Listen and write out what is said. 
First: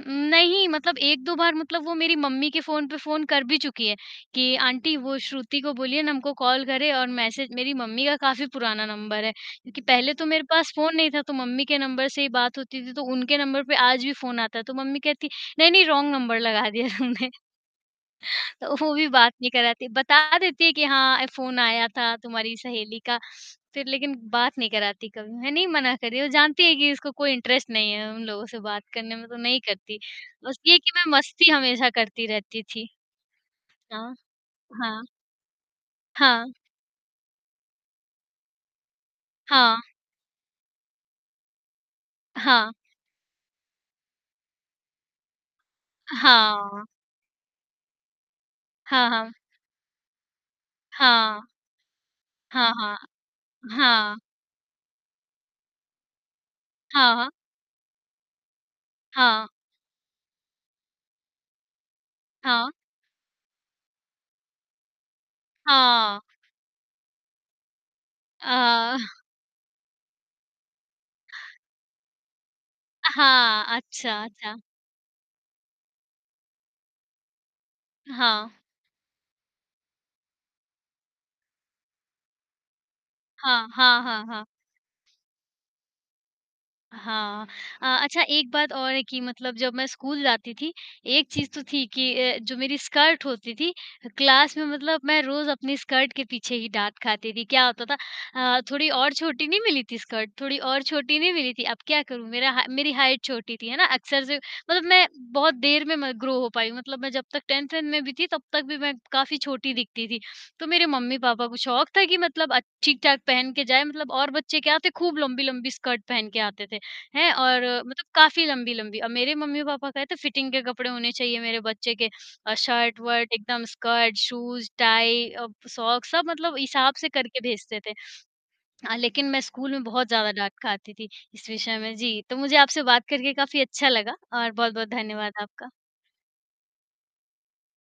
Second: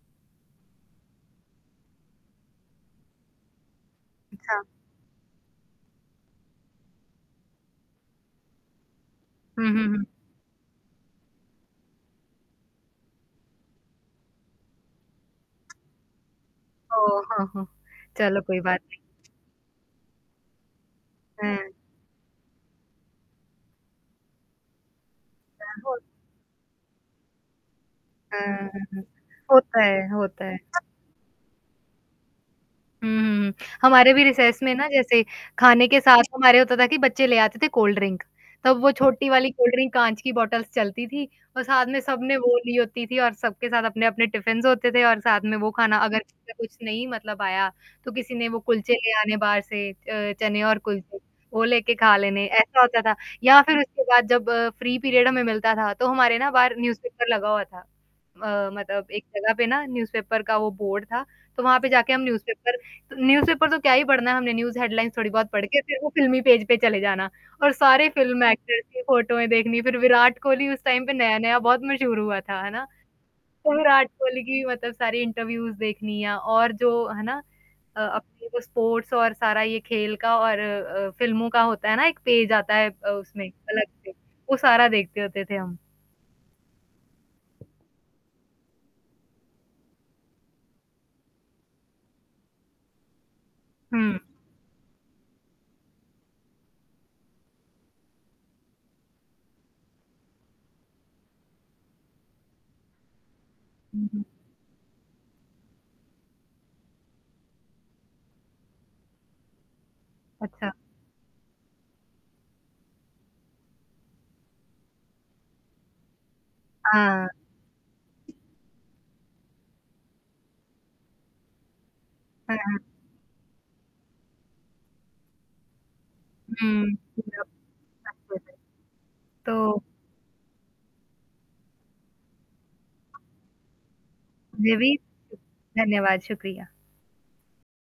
उम, नहीं मतलब 1-2 बार मतलब वो मेरी मम्मी के फ़ोन पे फ़ोन कर भी चुकी है, कि अच्छा। आंटी वो श्रुति को बोलिए ना हमको कॉल करें और मैसेज मेरी मम्मी का काफ़ी पुराना नंबर है। हुँ, क्योंकि हुँ, हुँ। पहले तो मेरे पास फ़ोन नहीं था, तो मम्मी के नंबर से ही बात होती थी, तो उनके नंबर पे आज भी फ़ोन आता है, तो मम्मी कहती, "नहीं-नहीं रॉन्ग नंबर लगा दिया ओह, तुमने।" हो, हो! चलो कोई तो बात वो नहीं। भी बात नहीं कराती, बता देती है कि हाँ, ए फ़ोन हुँ। आया था तुम्हारी सहेली का, फिर लेकिन बात नहीं कराती कभी, मैंने ही हाँ, मना हो करी, वो जानती है कि इसको कोई इंटरेस्ट नहीं है, उन हुँ, लोगों से हुँ, बात हुँ। करने में तो नहीं होता करती। है होता है। बस ये कि मैं मस्ती हमेशा करती रहती थी। हुँ, हुँ, हुँ। हमारे हाँ। भी रिसेस में ना हाँ। जैसे खाने के साथ हाँ। हमारे होता था कि बच्चे ले आते थे कोल्ड ड्रिंक। तब वो छोटी वाली कोल्ड हाँ। ड्रिंक काँच की बॉटल्स चलती थी और साथ में सबने वो हाँ। ली होती थी और सबके साथ अपने-अपने टिफिन्स होते थे और साथ में वो खाना अगर किसी का कुछ हाँ। नहीं मतलब आया, तो किसी ने वो कुलचे हाँ, ले हाँ। आने बाहर से अ, चने और कुलचे, हाँ। वो लेके खा लेने हाँ, ऐसा हाँ। होता था। या फिर उसके हाँ। बाद जब फ्री पीरियड हमें मिलता था, तो हमारे ना बाहर न्यूज़ हाँ, हाँ। पेपर लगा हुआ था। अ, मतलब एक हाँ। जगह पे ना न्यूज़ पेपर का वो बोर्ड था, तो वहाँ पे जाके हम न्यूज़ हाँ। पेपर त न्यूज़ पेपर तो क्या ही पढ़ना है हमने न्यूज़ हेडलाइन्स थोड़ी बहुत पढ़ के फिर वो हाँ। फ़िल्मी पेज पे चले जाना और सारे फ़िल्म अ एक्टर्स की अ फ़ोटोएँ देखनी, फिर विराट कोहली उस टाइम पे नया-नया बहुत मशहूर हुआ था, है ना? हाँ, तो विराट अच्छा, कोहली की अच्छा। भी मतलब सारे इंटरव्यूज़ देखनी और जो, है ना? अ, अपने हाँ। वो स्पोर्ट्स और सारा ये खेल का और अ, फ़िल्मों का होता है ना, एक पेज आता है अ, उसमें हाँ, अलग हाँ, से, हाँ, हाँ। वो सारा देखते होते थे हम। हाँ अ, अच्छा एक बात और है कि मतलब जब मैं स्कूल जाती थी, एक चीज़ तो थी कि अ, जो मेरी स्कर्ट होती थी, ह हुँ। क्लास में मतलब मैं रोज़ अपनी स्कर्ट के पीछे ही डाँट खाती थी, क्या होता था अ, थोड़ी और छोटी नहीं मिली थी स्कर्ट, थोड़ी और छोटी नहीं मिली थी, अब क्या करूँ? मेरा हाय मेरी हाइट छोटी थी, है ना? हुँ, हुँ। अक्सर से मतलब मैं बहुत देर में म ग्रो हो पाई मतलब मैं जब तक 10th वेंथ में भी थी, तब तक भी मैं काफ़ी छोटी दिखती थी। तो अच्छा। मेरे मम्मी-पापा को शौक़ था कि मतलब अच्छ ठीक-ठाक पहन के जाए मतलब और बच्चे क्या आते खूब लंबी-लंबी स्कर्ट पहन के आते थे, हाँ। हैं? और मतलब काफ़ी लंबी-लंबी और मेरे मम्मी-पापा कहते फिटिंग के कपड़े होने चाहिए मेरे बच्चे के अ, हाँ, हाँ। शर्ट-वर्ट एकदम स्कर्ट, शूज़ टाइ अ, प सॉक्स सब मतलब हिसाब हुँ, से करके भेजते थे। [unintelligible] हाँ, लेकिन मैं स्कूल तो में बहुत ज़्यादा डाँट खाती थी इस विषय में, जी, तो मुझे आपसे बात करके काफ़ी अच्छा लगा और मुझे बहुत-बहुत भी, धन्यवाद आपका। धन्यवाद, शुक्रिया।